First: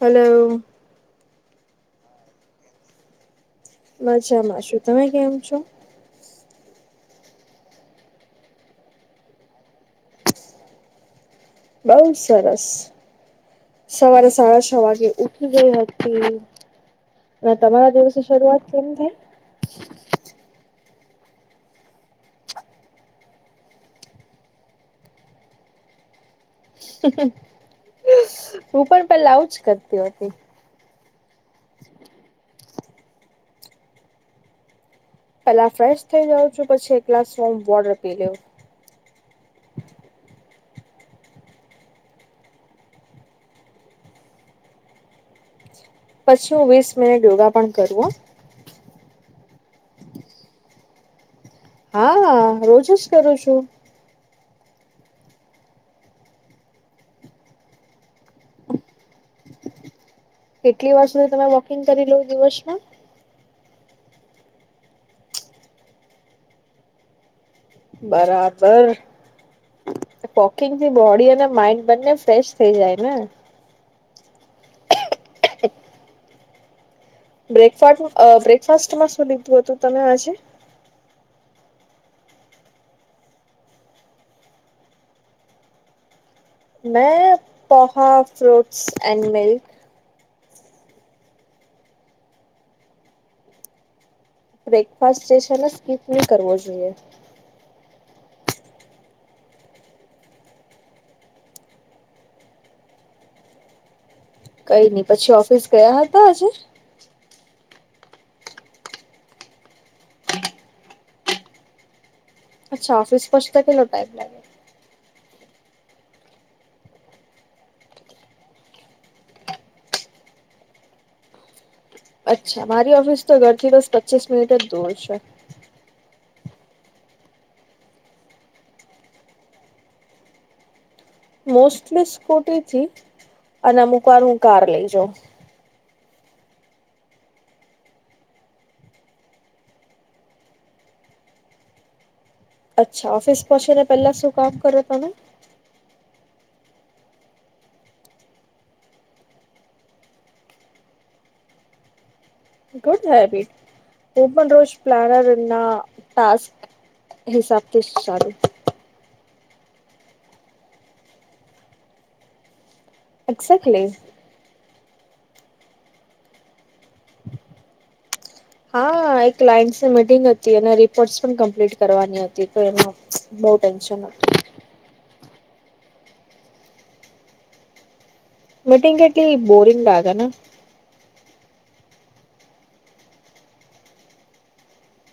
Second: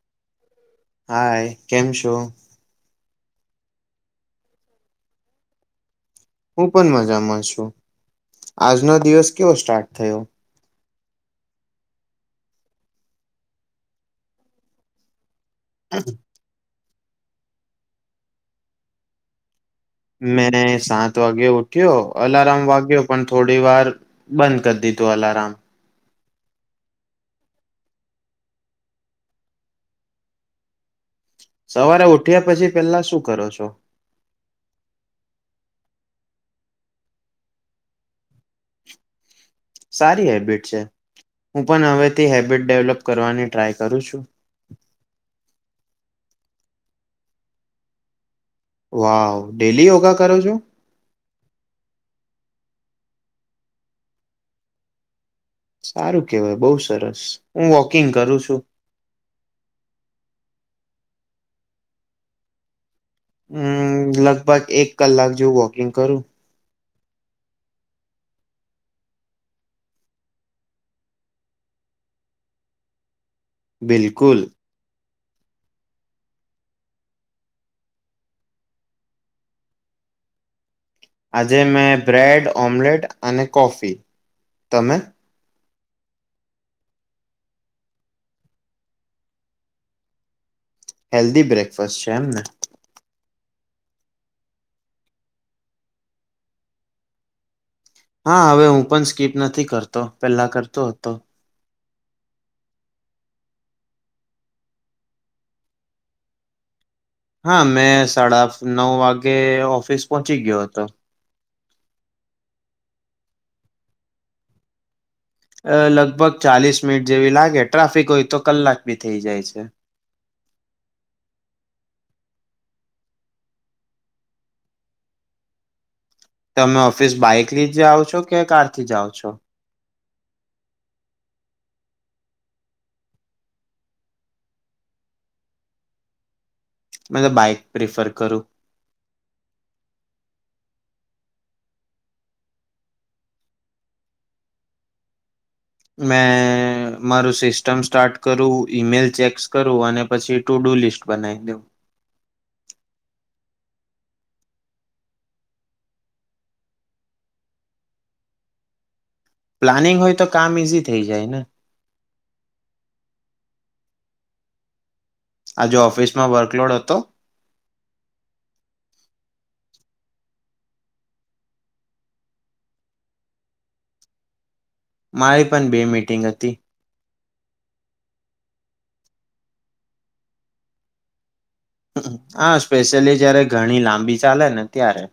Hello. Hi કેમ છો? મજામાં છું. તમે કેમ છો? હું પણ મજામાં છું આજનો દિવસ કેવો સ્ટાર્ટ થયો. બઉ સરસ સવારે સાડા છ વાગે ઉઠ ઠી ગઈ હતી અને તમારા દિવસની શરૂઆત કેમ થઈ. મેંરે સાત વાગે ઉઠ્યો અલારામ વાગ્યો પણ થોડી વાર બંધ કરી દીધું અલારામ. હું પણ પેલા આવુંજ કરતી હોતી. સવારે ઉઠ્યા પછી પેલા શું કરો છો? પેલા ફ્રેશ થઇ જાઉં છું પછી એક ગ્લાસ વોર્મ વોટર પી લેવ. સારી હેબિટ છે હું પણ હવેથી હેબિટ ડેવલપ કરવાની ટ્રાય કરું છું. પછી હું વીસ મિનિટ યોગા પણ કરું હો. વાઉ! ડેલી યોગા કરો છો? હા હા રોજ જ કરું છું. સારું કેવાય બઉ સરસ હું વોકિંગ કરું છું. કેટલી વાર સુધી તમે વોકિંગ કરી લો દિવસમાં. હમ લગભગ એક કલાક જેવું વોકિંગ કરું. બરાબર. વકિંગ થી બોડી અને માઈન્ડ બંને ફ્રેશ થઈ જાય ને. બિલકુલ. [unintelligible] બ્રેકફાટનું અ બ્રેકફાસ્ટમાં શું લીધું હતું તમે આજે. આજે મેં બ્રેડ, ઓમ્લેટ અને કોફી તમે? મેં poha fruits and milk. Healthy breakfast છે એમ ને. બ્રેકફાસ્ટ જે છે ને સ્કીપ નહી કરવો જોઈએ. હા હવે હું પન સ્કીપ નથી કરતો પેલા કરતો હતો. કઈ નઈ પછી ઓફિસ ગયા હતા આજે. હા મેં સાડા નવ વાગે ઓફિસ પહોંચી ગ્યો હતો. અચ્છા ઓફિસ પોછતા કેટલો ટાઈમ લાગે. અ લગભગ ચાલીસ મિનિટ જેવી લાગે ટ્રાફિક હોય તો કલાક બી થઇ જાય છે. અચ્છા મારી ઓફિસ તો ઘરથી બસ પચીસ મિનિટ જ દૂર છે. તમે ઓફિસ બાઈક લથી જાઓ છો કે કાર થી જાઓ છો? મોસ્ટલી સ્કૂટી થી, અને અમુક વાર હું કાર લઈ જા. મે તો બાઈક પ્રિફર કરું. અચ્છા ઓફિસ પહોંચી ને પેલા શું કામ કરો તમે? મેં મારું સિસ્ટમ સ્ટાર્ટ કરું ઈમેલ ચેક્સ કરું અને પછી ટુ ડુ લિસ્ટ બનાવી દેવ. ગુડ હેબિટ, હું પણ રોજ પ્લાનર ના ટ હિસાબથી સારું. પ્લાનિંગ હોય તો કામ ઈઝી થઈ જાય ને. અસર ખલી [unintelligible] આજ ઓફિસમાં વર્કલોડ હતો? હા એક ક્લાયન્ટની મિટિંગ હતી અને રિપોર્ટ પણ કમ્પ્લીટ કરવાની હતી તો એમાં બો ટેન્શન હતું. મારી પણ બે મીટિંગ હતી. મીટિંગ કેટલી બોરિંગ લાગે ને? હા સ્પેશિયલી જયારે ઘણી લાંબી ચાલે ને ત્યારે.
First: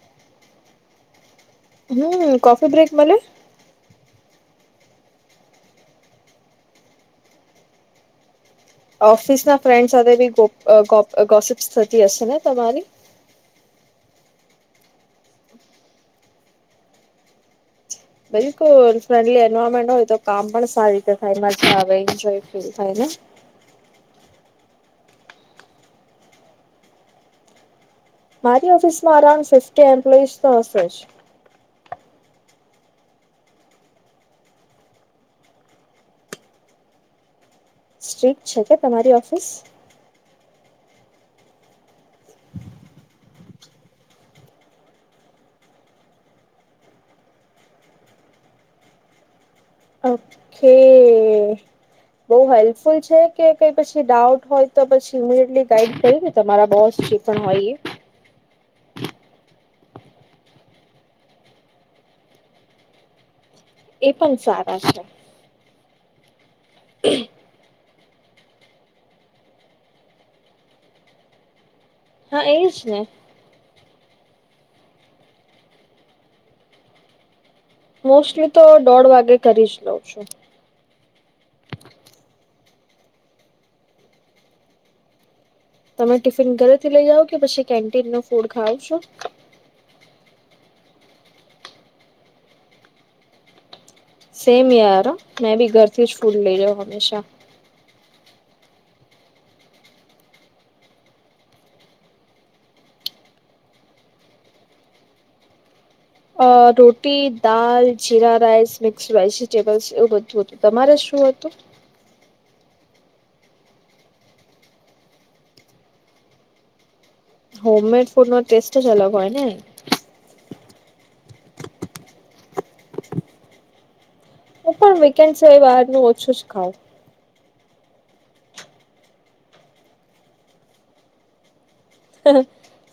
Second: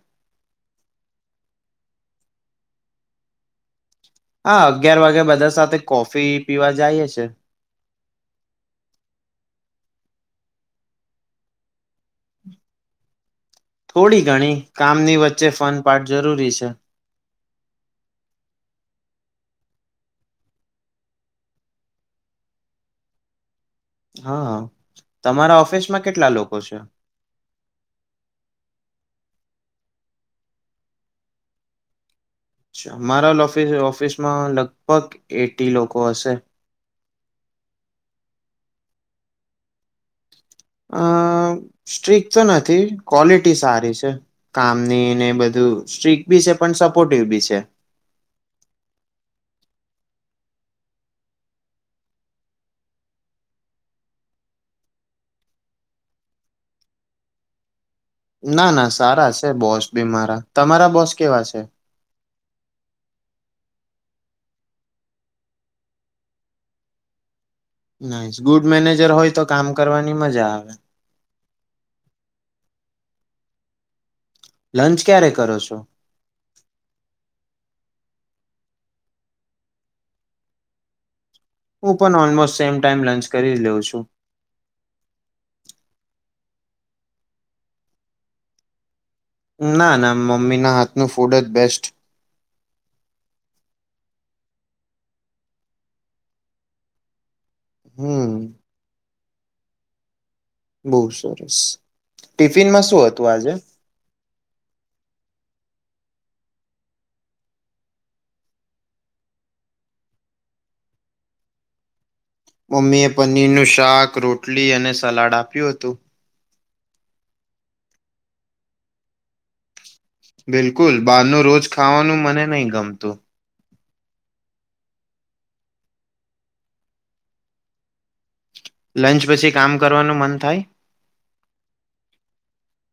હમ્ કફી બ્રેક મલે? હા અગિયાર વાગે બધા સાથે કોફી પીવા જઈ છે. ઓફિસના ફ્રેન્ડ સાથે બી ગોફિક થતી હશે ને તમારી? થોડી ઘણી કામની વચ્ચે ફન પાટ જરૂરી છે. બિલકુલ ફ્રેન્ડલી એન્વાયરમેન્ટ હોય તો કામ પણ સારી છે થાય મજા આવે એજોય ફલ થાય ને? હા તમારા ઓફિસમાં કેટલા લોકો છે? મારી ઓફિસમાં અરાઉન્ડ ફિફી એમ્પ્લોઈઝ તો હશે જ. અચ્છા મારાિસ ઓફિસમાં લગભગ એટી લોકો હશે. સ્ટ્રીટ છે કે તમારી ઓફિસ? અ સ્ટ્રીક તો નથી ક્વોલિટી સારી છે. કામની ને બધું સ્ટ્રીક બી છે પણ સપોર્ટિવ બી છે. ઓકે. બઉુ હેલ્પફુલ છે કે કઈ પછી ડાઉટ હોય તો પછી ઇમીડિયટલી ગાઈડ કરી ને તમારા બોસી હોઈએ? ના ના સારા છે બોસ બી મારા તમારા બોસ કેવા છે? એ પણ સારા છે. [unintelligible] નહી ગુડ મેનેજર હોય તો કામ કરવાની મજા આવે. હા એજ ને. લંચ ક્યારે કરો છો? મોસ્ટલી તો દોઢ વાગે કરી જ લઉં છું. હું પણ ઓલમોસ્ટ સેમ ટાઈમ લંચ કરી જ લઉં છું. તમે ટિફિન ઘરેથી લઈ જાઓ કે પછી કેન્ટીન ન ફૂડ ખાવ છો? ના ના મમ્મી ના હાથનું ફૂડ જ બેસ્ટ. સેમ યાર મેં ભી ઘરથી જ ફૂડ લઈ જાાવ હમેશા. હમ્મ. બહુ સરસ, ટિફિનમાં શું હતું આજે? અ રોટી દાલ જીરા રાઈસ મિક્સ વેજીિટેબલ્સ એવું બધું હતું તમારે શું હતું? મમ્મી એ પનીરનુંશાક રોટલી અને સલાડ આપ્યું હતું. હોમમેડ ફૂડ નો ટેસ્ટ જ અલગ હોય ને. બિલકુલ બહાર ન રોજ ખાવાનું મને નહી ગમતું. હું પણ વીકેન્ડ છે એ બહાર ન ઓછું જ ખાઉ. લંચ પછી કામ કરવાનું મન થાય?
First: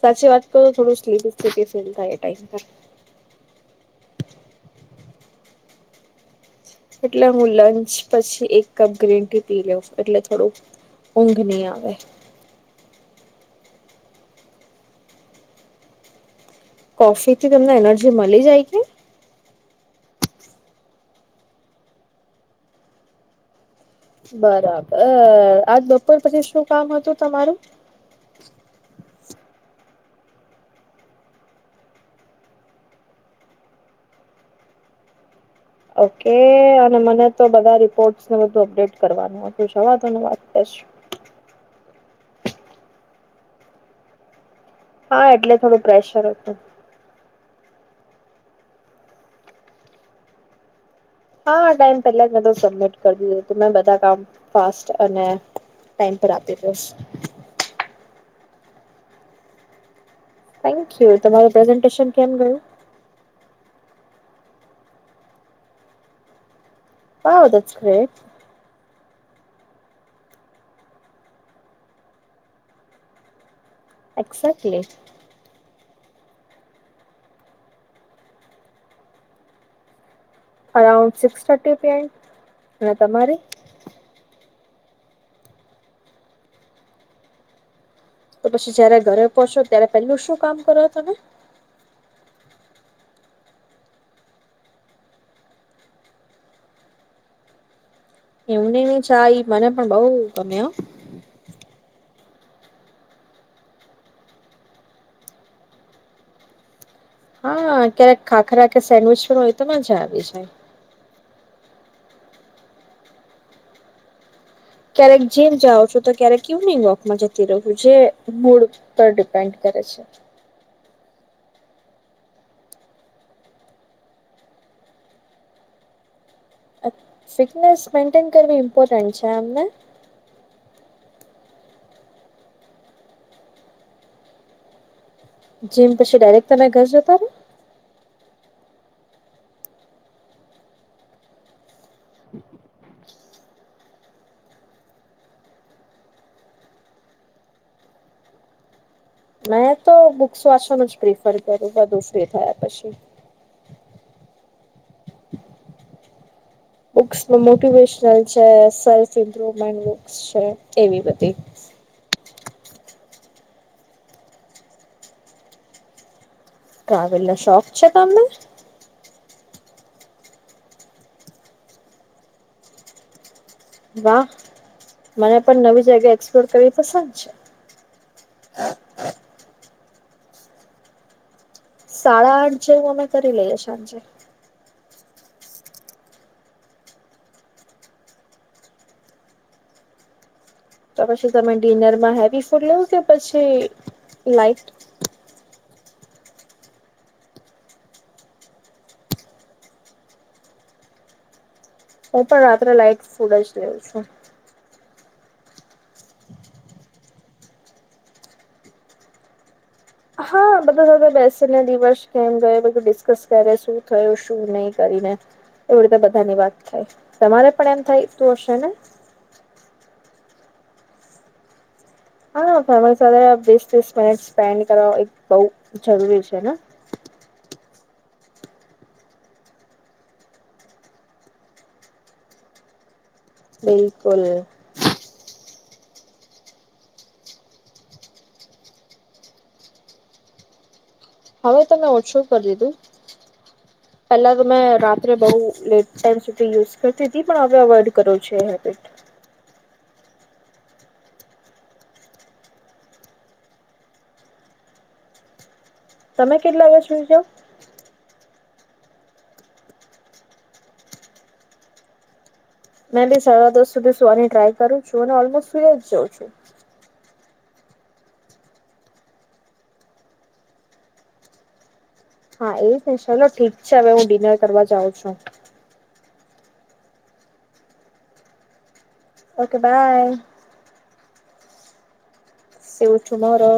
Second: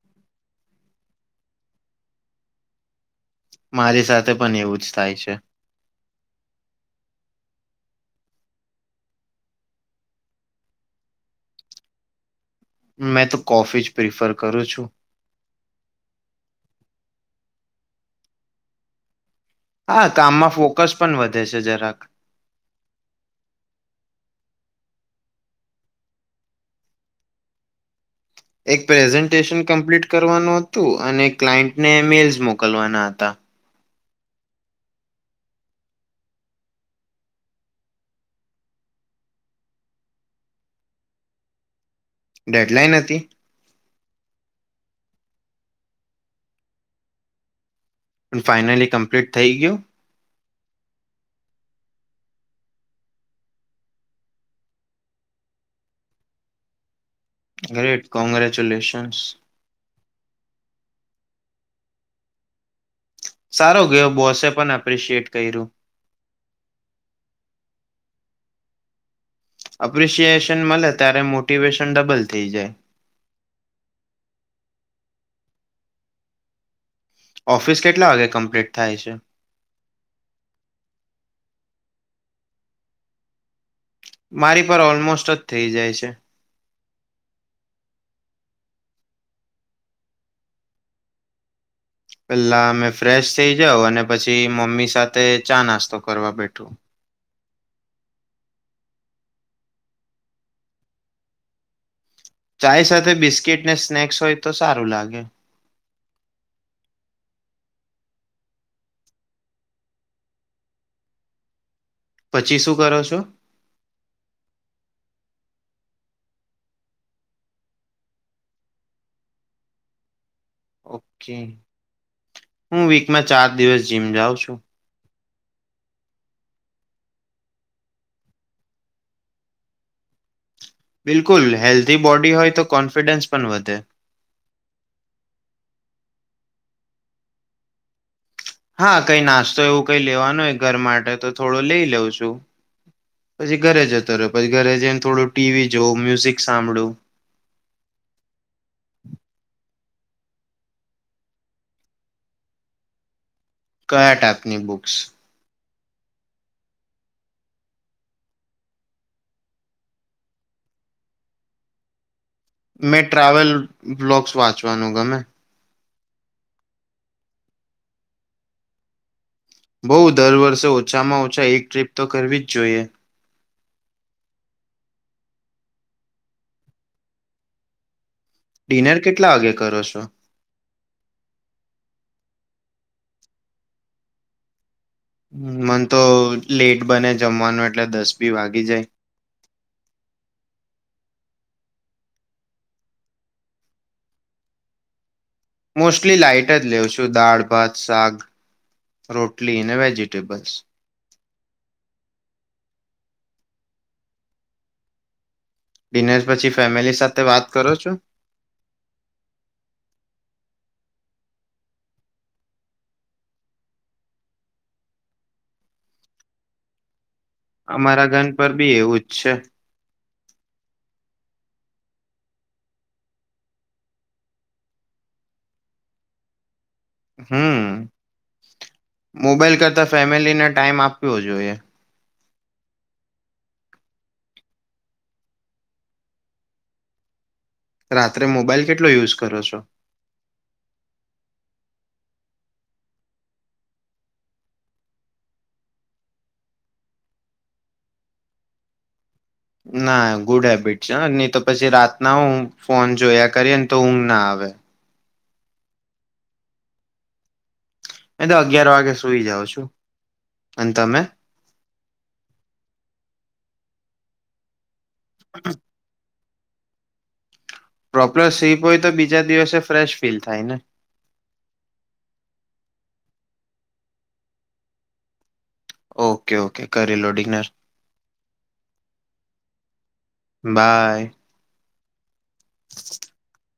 સાચી વાત તો થોડું સ્લીપી સ્લીપી ફીલ થ એ ટાઈમ પર. મારી સાથે પણ એવું જ થાય છે. એટલે હું લંચ પછી એક કપ ગ્રીન ટી પી લઉ એટલે થોડુંક ઊઘ ની આવે. મેં તો કોફી જ પ્રિફર કરું છું. કોફી થી તમને એનર્જી મળી જાય કે? હા કામમાં ફોકસ પણ વધે છે જરાક. બરાબર આજ બપોર પછી શું કામ હતું તમારું. એક પ્રેઝન્ટેશન કમ્પ્લીટ કરવાનું હતું અને ક્લાયન્ટને મેલ્સ મોકલવાના હતા. ઓકે અને મને તો બધા રિપોર્ટસને બધું અપડેટ કરવાનું. [unintelligible] વાત કરીશું. ડેડલાઈન હતી? હા એટલે થોડું પ્રેશર હતું. પણ ફાઈનલી કમ્પ્લીટ થઈ ગયું? હા ટાઈમ પહેલા જ મેં તો સબમિટ કરી દીધું તું મેં બધા કામ ફાસ્ટ અને ટાઈમ પર આવતી. Great congratulations. થેન્કયુ તમારું પ્રેઝન્ટેશન કેમ ગયું? સારો ગયો બોસે પણ એપ્રિશિએટ કર્યું. હા ધેટ ગ્રેટ. એપ્રિશિએશન મળે ત્યારે મોટિવેશન ડબલ થઈ જાય. એક્સેેક્ટલી. ઓફિસ કેટલા વાગે કમ્પ્લીટ થાય છે? Around six thirty P M, અને તમારી? મારી પર ઓલમોસ્ટ જ થઈ જાય છે. તો પછી જયારે ઘરે પહોંચો ત્યારે પેલું શું કામ કરો તમે? પેલા અમે ફ્રેશ થઇ જાવ અને પછી મમ્મી સાથે ચા નાસ્તો કરવા બેઠું. એમને ન ચાય મને પણ બઉ ગમે હ. ચાય સાથે બિસ્કીટ ને સ્નેક્સ હોય તો સારું લાગે. હા ક્યારેક ખાખરા કે સેન્ડવીચ પણ હોય તો મજા આવી જાય. પછી શું કરો છો? ક્યારેક જીમ જાઓ છો તો ક્યારેક કયુમીગ વોકમાં જતી રહ છું, જે મૂળ પર ડિપેન્ડ કરે છે. ઓકે, હું વીકમાં ચાર દિવસ જીમ જાઉં છું. ફીટનેસ મેન્ટેન કરવી ઇમ્પોર્ટન્ટ છે આમ. બિલકુલ હેલ્ધી બોડી હોય તો કોન્ફિડન્સ પણ વધે. જીમ પછી ડાયરેક્ટ તમે ઘર જતા હો? હા કઈ નાસ્તો એવું કઈ લેવાનો હોય ઘર માટે તો થોડો લઈ લઉં છું. પછી ઘરે જતો રહો પછી ઘરે જઈને થોડું ટીવી જોવું મ્યુઝિક સાંભળું. મેં તો બુક્સ વાંચનું જ પ્રિફર કરું બધું ફ્રી થયા પછી. કયા ટાઈપની બુક્સ છે? બુક્સ ની મોટિવેશનલ છે સેલ્ફ ઇમ્પ્રુવમેન્ટ બુક્સ છે એવી બધી. મેં ટ્રાવેલ બ્લોક્સ વાંચવાનું ગમે. ટ્રાવેલ નો શોખ છે તમને? બવ દર વર્ષે ઓછામાં ઓછા એક ટ્રીપ તો કરવી જ જોઈએ. વાહ મને પણ નવી જગ્યા એક્સપ્લોર કરવી પસંદ છે. ડિનર કેટલા વાગે કરો છો? સાડા આઠ જેવું અમે કરી લઈએ સાંજે. હ મન તો લેટ બને જમવાનું એટલે દસ બી વાગી જાય. તો પછી તમે ડિનરમાં હેવી ફૂડ લેવ કે પછી લાઈટ? મોસ્ટલી લાઈટ જ લેઉ છું દાળ ભાત શાક. રોટલી અને વેજીિટેબલ્સ. હું પણ રાત્રે લાઈટ ફૂડ જ લેઉ છું. ડિનર પછી ફેમિલી સાથે વાત કરો છો? હા બધા સાથે બેસીને દિવસ કેમ ગયો ડિસ્કસ કરે શું થયું શું નહી કરીને. એવી રીતે બધાની વાત થાય, તમારે પણ એમ અમારા થાય ઘર તું પર હશે ને? બી એવું છે. હા ફેમિલી સાથે વીસ ત્રીસ મિનિટ સ્પેન્ડ કરવા એક બઉ જરૂરી છે ને. હમ, મોબાઈલ કરતા ફેમિલીને ટાઈમ આપવ જોઈએ. બિલકુલ. રાત્રે મોબાઈલ કેટલો યુઝ કરો છો? હવે તમે ઓટ શું કરી દીધું. પહેલા તો મેં રાત્રે બહુ લેટ ટાઈમ સુધી યુઝ કરતી હતી પણ હવે અવોઈડ કરો છ હેબિટ. ના ગુડ હેબિટ છે નહી તો પછી રાતના હું ફોન જોયા કરીએ ને તો ઊમ ના આવે. તમે કેટલા વાગ સુજ? એ તો અગિયાર વાગે સુઈ જાવ છું, અને તમે? મે બી સાડા દસ સુધી સુવાની ટ્રાય કરું છું અને ઓલમોસ્ટ સુઈ જ જાઉં છું. પ્રોપર સ્લીપ હોય તો બીજા દિવસે ફ્રેશ ફીલ થાય ને. હા એ છે ચલો ઠીક છે હવે હું ડિનર કરવા જાઉં છું. ઓકે ઓકે કરી લો ડિનર. Okay bye. બાય. સવ છું મરો.